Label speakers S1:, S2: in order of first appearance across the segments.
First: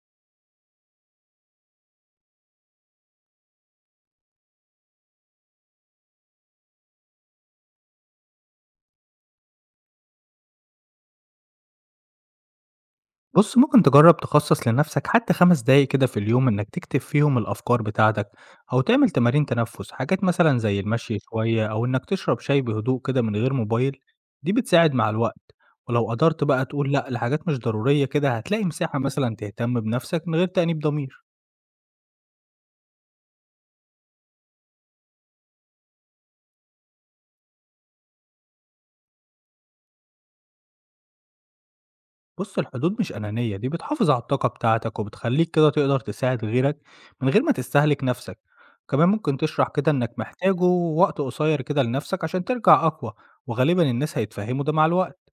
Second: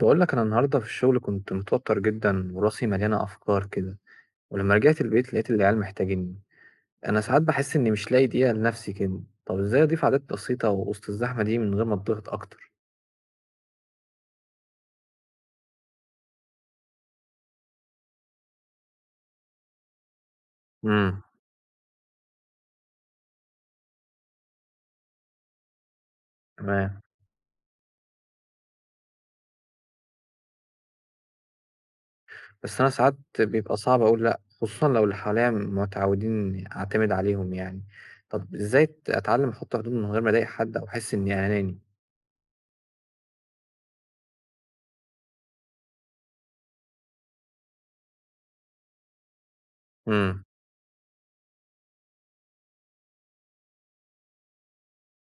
S1: بقول لك انا النهارده في الشغل كنت متوتر جدا وراسي مليانه افكار كده، ولما رجعت البيت لقيت العيال محتاجيني. انا ساعات بحس اني مش لاقي دقيقه لنفسي كده. طب ازاي اضيف عادات بسيطه وسط الزحمه دي من غير ما اتضغط اكتر؟
S2: بُص، ممكن تجرّب تخصّص لنفسك حتى 5 دقايق كده في اليوم إنك تكتب فيهم الأفكار بتاعتك، أو تعمل تمارين تنفُّس، حاجات مثلًا زي المشي
S1: امم.
S2: شوية أو إنك تشرب شاي بهدوء كده من غير موبايل، دي بتساعد مع الوقت، ولو قدرت بقى تقول
S1: تمام.
S2: لأ لحاجات مش ضرورية كده هتلاقي مساحة مثلًا تهتم بنفسك من غير تأنيب ضمير.
S1: بس انا ساعات بيبقى صعب اقول لا خصوصا لو اللي حواليا متعودين اعتمد عليهم يعني. طب ازاي اتعلم احط حدود من غير ما اضايق حد او احس اني
S2: بُص، الحدود مش أنانية، دي بتحافظ على الطاقة بتاعتك وبتخلّيك كده تقدر تساعد غيرك من غير ما تستهلك نَفْسك، كمان ممكن تشرح كده إنّك
S1: اناني؟
S2: محتاجه وقت قصير كده لنَفْسك عشان ترجع أقوى، وغالبًا الناس هيتفهموا ده مع الوقت.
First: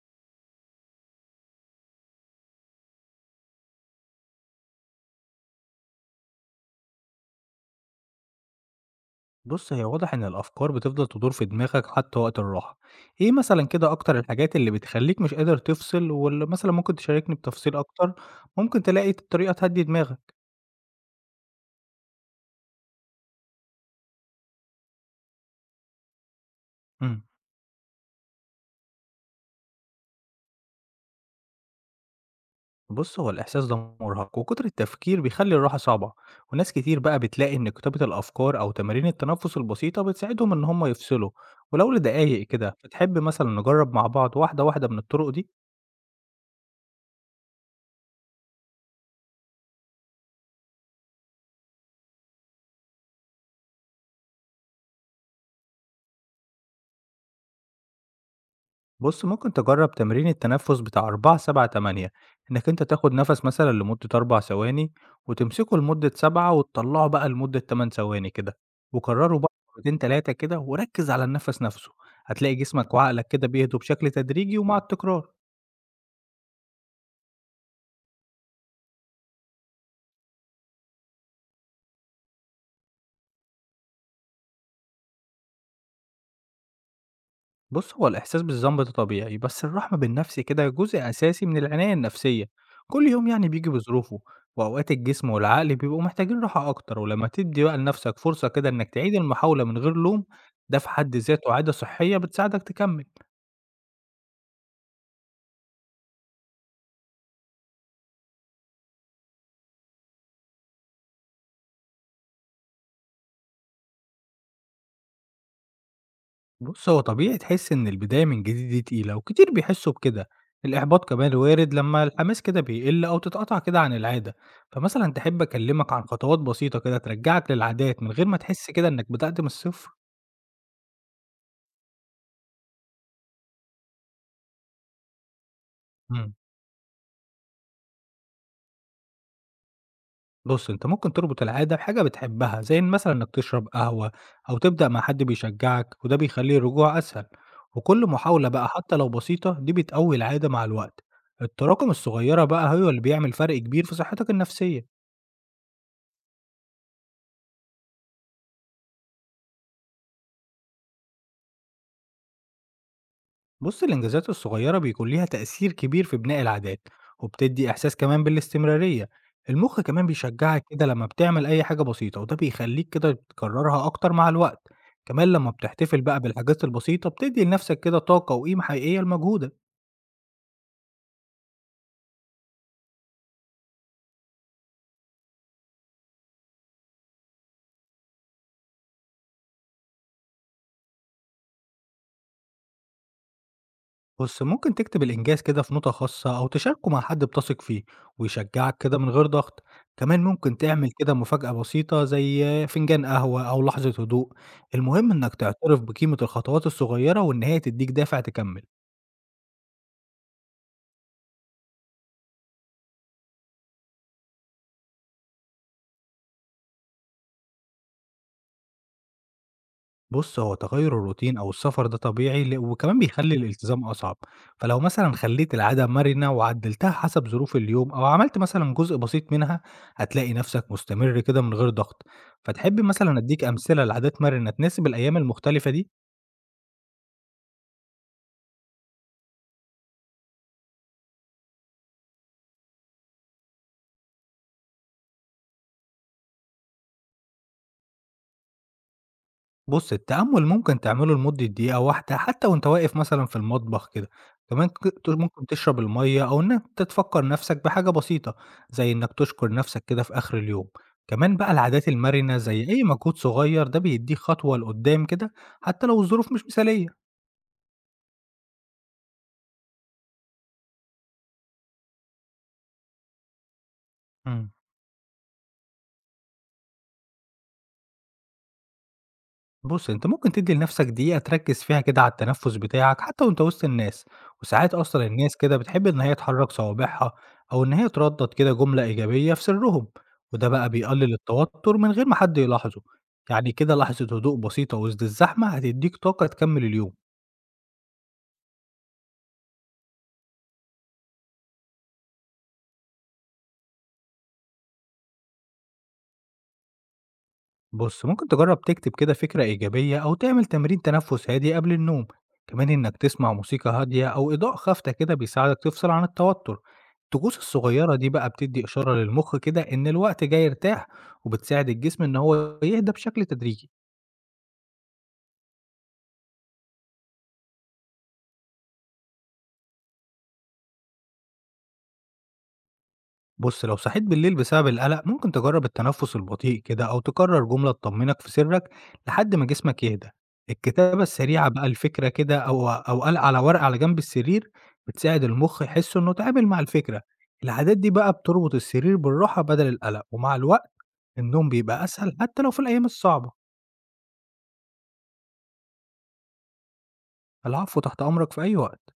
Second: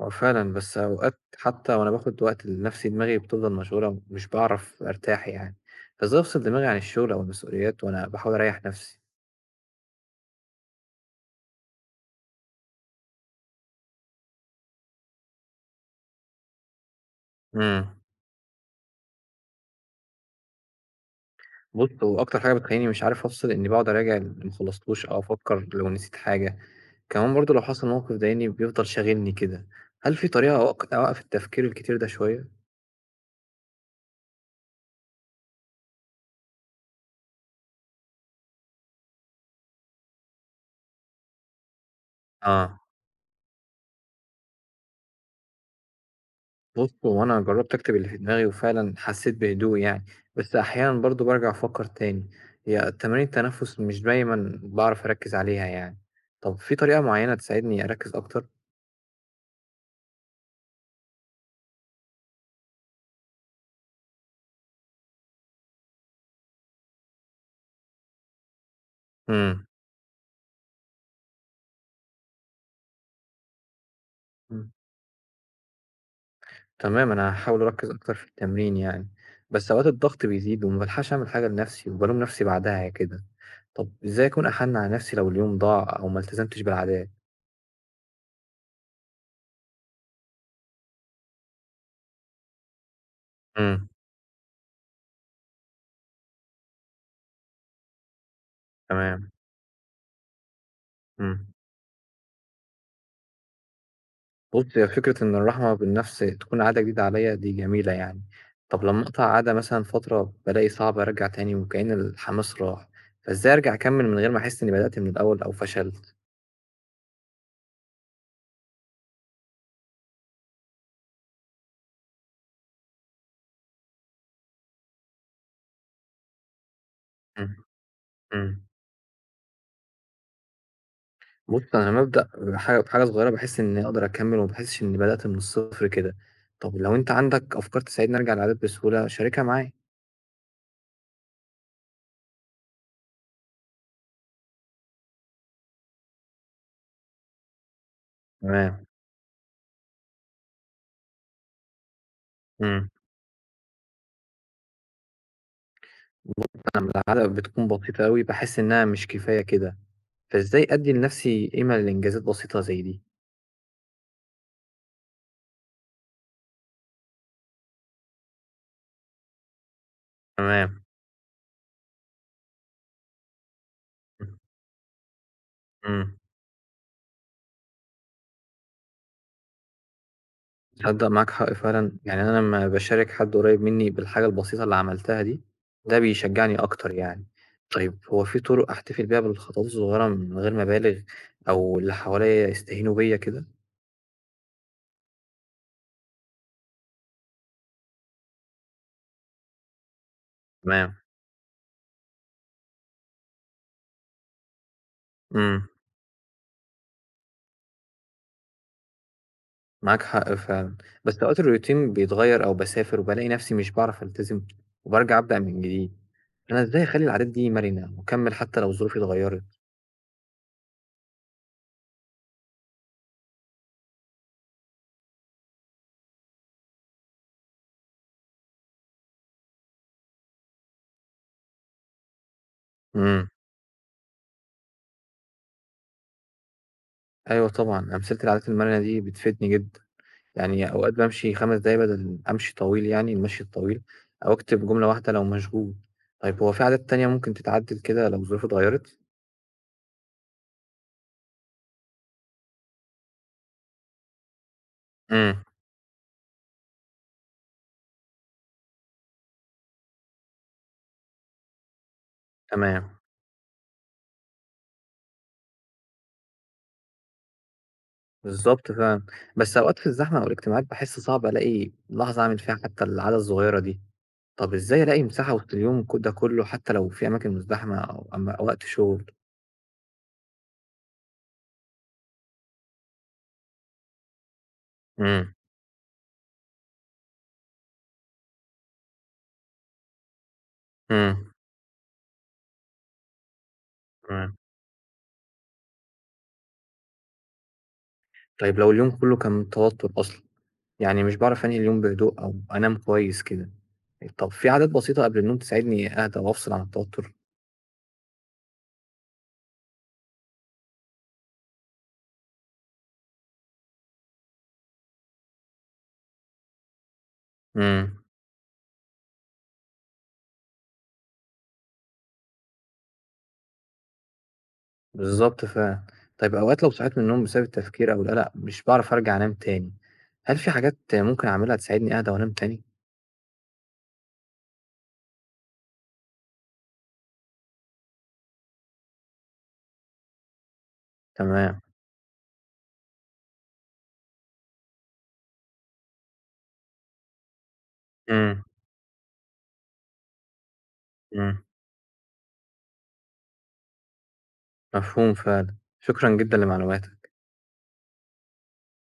S1: هو فعلًا، بس أوقات حتى وأنا باخد وقت لنفسي دماغي بتفضل مشغولة ومش باعرف أرتاح يعني، فإزاي أفصل دماغي عن الشغل أو المسؤوليات وأنا باحاول أريّح نفسي؟
S2: بُص، هي واضح إن الأفكار بتفضل تدور في دماغك حتى وقت الراحة، إيه مثلًا كده أكتر الحاجات اللي بتخلّيك مش قادر تفصل واللي مثلًا ممكن تشاركني بتفصيل
S1: إمم.
S2: أكتر ممكن تلاقي طريقة تهدّي دماغك؟
S1: بُص، هو أكتر حاجة بتخلّيني مش عارف أفصل إني باقعد أراجع اللي ما خلصتوش أو أفكّر لو نسيت حاجة،
S2: إمم.
S1: كمان برضه لو حصل موقف ضايقني بيفضل شاغلني كده، هل في طريقة أوقّف التفكير الكتير ده شوية؟
S2: بُص، هو الإحساس ده مُرهق، وكتر التفكير بيخلّي الراحة صعبة، وناس كتير بقى بتلاقي إن كتابة الأفكار أو تمارين التنفس البسيطة بتساعدهم إن هم يفصلوا، ولو لدقايق كده،
S1: آه.
S2: فتحب مثلًا نجرب مع بعض واحدة واحدة من الطرق دي؟
S1: بُص، هو أنا جرّبت أكتب اللي في دماغي وفعلًا حسّيت بهدوء يعني، بس أحيانًا برضه بارجع أفكّر تاني، هي تمارين التنفس مش دايمًا باعرف أركّز عليها يعني، طب في طريقة معيّنة تساعدني أركّز أكتر؟
S2: بُص، ممكن تجرب تمرين التنفس بتاع 4 7 8، إنك أنت تاخد نفس مثلًا لمدة 4 ثواني، وتمسكه لمدة 7 وتطلعه بقى لمدة 8 ثواني كده، وكرره بقى
S1: إمم،
S2: مرتين 3 كده، وركز على النفس نفسه، هتلاقي جسمك وعقلك كده بيهدوا بشكل تدريجي
S1: إمم.
S2: ومع التكرار.
S1: تمام، أنا هاحاول أركّز أكتر في التمرين يعني، بس أوقات الضغط بيزيد وما بالحقش أعمل حاجة لنفسي وبالوم نفسي بعدها كده، طب إزاي أكون أحَنّ على نفسي لو اليوم ضاع أو ما التزمتش بالعادات؟
S2: بص هو الإحساس بالذنب ده طبيعي، بس الرحمة بالنفس كده جزء أساسي من العناية النفسية. كل يوم يعني بيجي
S1: إمم.
S2: بظروفه، وأوقات الجسم والعقل بيبقوا محتاجين راحة أكتر، ولما تدي بقى لنفسك فرصة كده إنك تعيد
S1: تمام.
S2: المحاولة من غير لوم، ده في حد
S1: إمم.
S2: ذاته عادة صحية بتساعدك تكمل.
S1: بُص، هي فكرة إن الرحمة بالنفس تكون عادة جديدة عليّا دي جميلة يعني، طب لمّا أقطع عادة مثلًا فترة بالاقي صعب أرجع تاني وكأن الحماس راح، فإزاي أرجع أكمّل من غير ما أحس إني بدأت من الأول أو فشلت؟
S2: بص هو طبيعي تحس إن البداية من جديد دي تقيلة، وكتير بيحسوا بكده. الإحباط كمان وارد لما الحماس كده بيقل أو تتقطع كده عن العادة، فمثلا تحب أكلمك عن خطوات بسيطة كده ترجعك
S1: إمم،
S2: للعادات من غير ما
S1: إمم.
S2: تحس كده إنك بدأت من الصفر؟
S1: بُص، أنا لمّا أبدأ بحاجة صغيرة باحس إني أقدر أكمّل وما باحسش إني بدأت من الصفر كده.
S2: إمم.
S1: طب لو أنت عندك أفكار تساعدني أرجع للعادات بسهولة شاركها معايا.
S2: بُص، أنت ممكن تربط العادة بحاجة بتحبها، زي إن مثلًا إنك تشرب قهوة أو تبدأ مع حد بيشجعك، وده بيخلّي الرجوع أسهل، وكل محاولة بقى
S1: تمام.
S2: حتى لو بسيطة دي بتقوي العادة مع الوقت، التراكم الصغيرة بقى
S1: إمم.
S2: هو اللي بيعمل فرق كبير في صحتك النفسية.
S1: بُص، العادة بتكون بسيطة أوي باحس إنها مش كفاية كده، فإزاي أدّي لنفسي قيمة لإنجازات بسيطة زي دي؟
S2: بص الإنجازات الصغيرة بيكون ليها تأثير كبير في بناء العادات، وبتدي إحساس كمان بالاستمرارية. المخ كمان بيشجعك
S1: تمام.
S2: كده لما بتعمل أي حاجة بسيطة، وده بيخليك كده تكررها أكتر مع الوقت. كمان لما بتحتفل
S1: إمم.
S2: بقى بالحاجات البسيطة بتدي لنفسك كده طاقة وقيمة حقيقية لمجهودك.
S1: تصدّق معاك حق فعلًا، يعني أنا لمّا باشارك حد قريب منّي بالحاجة البسيطة اللي عملتها دي، ده بيشجّعني أكتر يعني. طيب هو في طرق أحتفل بيها بالخطوات الصغيرة من غير ما أبالغ أو اللي حواليّا يستهينوا بيّا كده؟
S2: بُص، ممكن تكتب الإنجاز كده في نوتة خاصة أو تشاركه مع حد بتثق فيه ويشجعك كده من غير ضغط، كمان ممكن تعمل
S1: تمام،
S2: كده مفاجأة بسيطة زي فنجان قهوة أو لحظة هدوء، المهم إنك
S1: إمم،
S2: تعترف بقيمة الخطوات الصغيرة وإن هي تديك دافع تكمل.
S1: معاك حق فعلًا، بس أوقات الروتين بيتغيّر أو باسافر وبالاقي نفسي مش باعرف ألتزم وبارجع أبدأ من جديد، أنا إزاي أخلّي العادات دي مرنة وأكمّل حتى لو ظروفي اتغيّرت؟
S2: بُص، هو تغيُّر الروتين أو السفر ده طبيعي وكمان بيخلّي الالتزام أصعب، فلو مثلًا خلّيت العادة مرنة وعدّلتها حسب ظروف اليوم أو عملت مثلًا جزء بسيط منها، هتلاقي نَفْسك مستمر كده من غير ضغط، فتحب مثلًا
S1: إمم،
S2: أدّيك أمثلة لعادات مرنة تناسب الأيام المختلفة دي؟
S1: أيوه طبعًا، أمثلة العادات المرنة دي بتفيدني جدًا. يعني أوقات بامشي 5 دقايق بدل أمشي طويل يعني المشي الطويل، أو أكتب جملة واحدة لو مشغول. طيب هو في عادات تانية ممكن تتعدل كده لو الظروف اتغيّرت؟
S2: بُص، التأمُّل ممكن تعمله لمدة دقيقة واحدة حتى وأنت واقف مثلًا في المطبخ كده، كمان ك- ت
S1: إمم.
S2: ممكن تشرب المَيّة أو إن أنت تفكّر نَفْسك بحاجة بسيطة، زي إنّك تشكر نَفْسك كده في آخر اليوم، كمان بقى العادات المَرِنة زي أي
S1: تمام.
S2: مجهود صغير ده بيدّيك خطوة لقدّام كده حتى لو الظروف مش مثالية.
S1: بالضبط فعلًا. بس أوقات في الزحمة أو الاجتماعات باحس صعب ألاقي لحظة أعمل فيها حتى العادة الصغيرة دي.
S2: إمم.
S1: طب إزاي ألاقي مساحة وسط اليوم ده كُلّه حتى لو في أماكن مزدحمة أو وقت شغل؟
S2: بُص، أنت ممكن تدّي لنفسك دقيقة تركّز فيها كده على التنفس بتاعك حتى وأنت وسط الناس، وساعات أصلًا
S1: إمم.
S2: الناس كده بتحب إن هي تحرّك صوابعها أو إن هي تردّد كده جملة إيجابية في سرّهم، وده بقى بيقلل
S1: إمم.
S2: التوتر من غير ما حد يلاحظه، يعني كده لحظة هدوء
S1: تمام.
S2: بسيطة وسط الزحمة هتدّيك طاقة تكمّل اليوم.
S1: طيب لو اليوم كُلّه كان توتر أصلًا؟ يعني مش بعرف أنهي اليوم بهدوء أو أنام كويس كده. طب في عادات بسيطة قبل النوم تساعدني أهدى وأفصل عن التوتر؟
S2: بُص، ممكن تجرّب تكتب كده فكرة إيجابية أو تعمل تمرين تنفس هادي قبل النوم، كمان إنك تسمع موسيقى هادية أو إضاءة خافتة كده بيساعدك تفصل عن التوتر، الطقوس الصغيرة
S1: امم.
S2: دي بقى بتدي إشارة للمخ كده إن الوقت جاي يرتاح، وبتساعد الجسم إن هو يهدى بشكل تدريجي.
S1: بالظبط فعلا. طيب أوقات لو صحيت من النوم بسبب التفكير أو القلق مش بعرف أرجع أنام تاني. هل في حاجات ممكن أعملها تساعدني أهدى وأنام تاني؟
S2: بُص، لو صحيت بالليل بسبب القلق، ممكن تجرب التنفس البطيء كده أو تكرر جملة تطمنك في سرك لحد ما جسمك يهدى. الكتابة السريعة
S1: تمام.
S2: بقى الفكرة كده، أو قلق على ورقة على جنب السرير بتساعد المخ يحس إنه اتعامل مع الفكرة. العادات دي بقى
S1: امم،
S2: بتربط السرير بالراحة بدل القلق، ومع الوقت
S1: امم.
S2: النوم بيبقى أسهل حتى لو في الأيام الصعبة.
S1: مفهوم فعلا. شكرا جدا لمعلوماتك.
S2: العفو، تحت أمرك في أي وقت.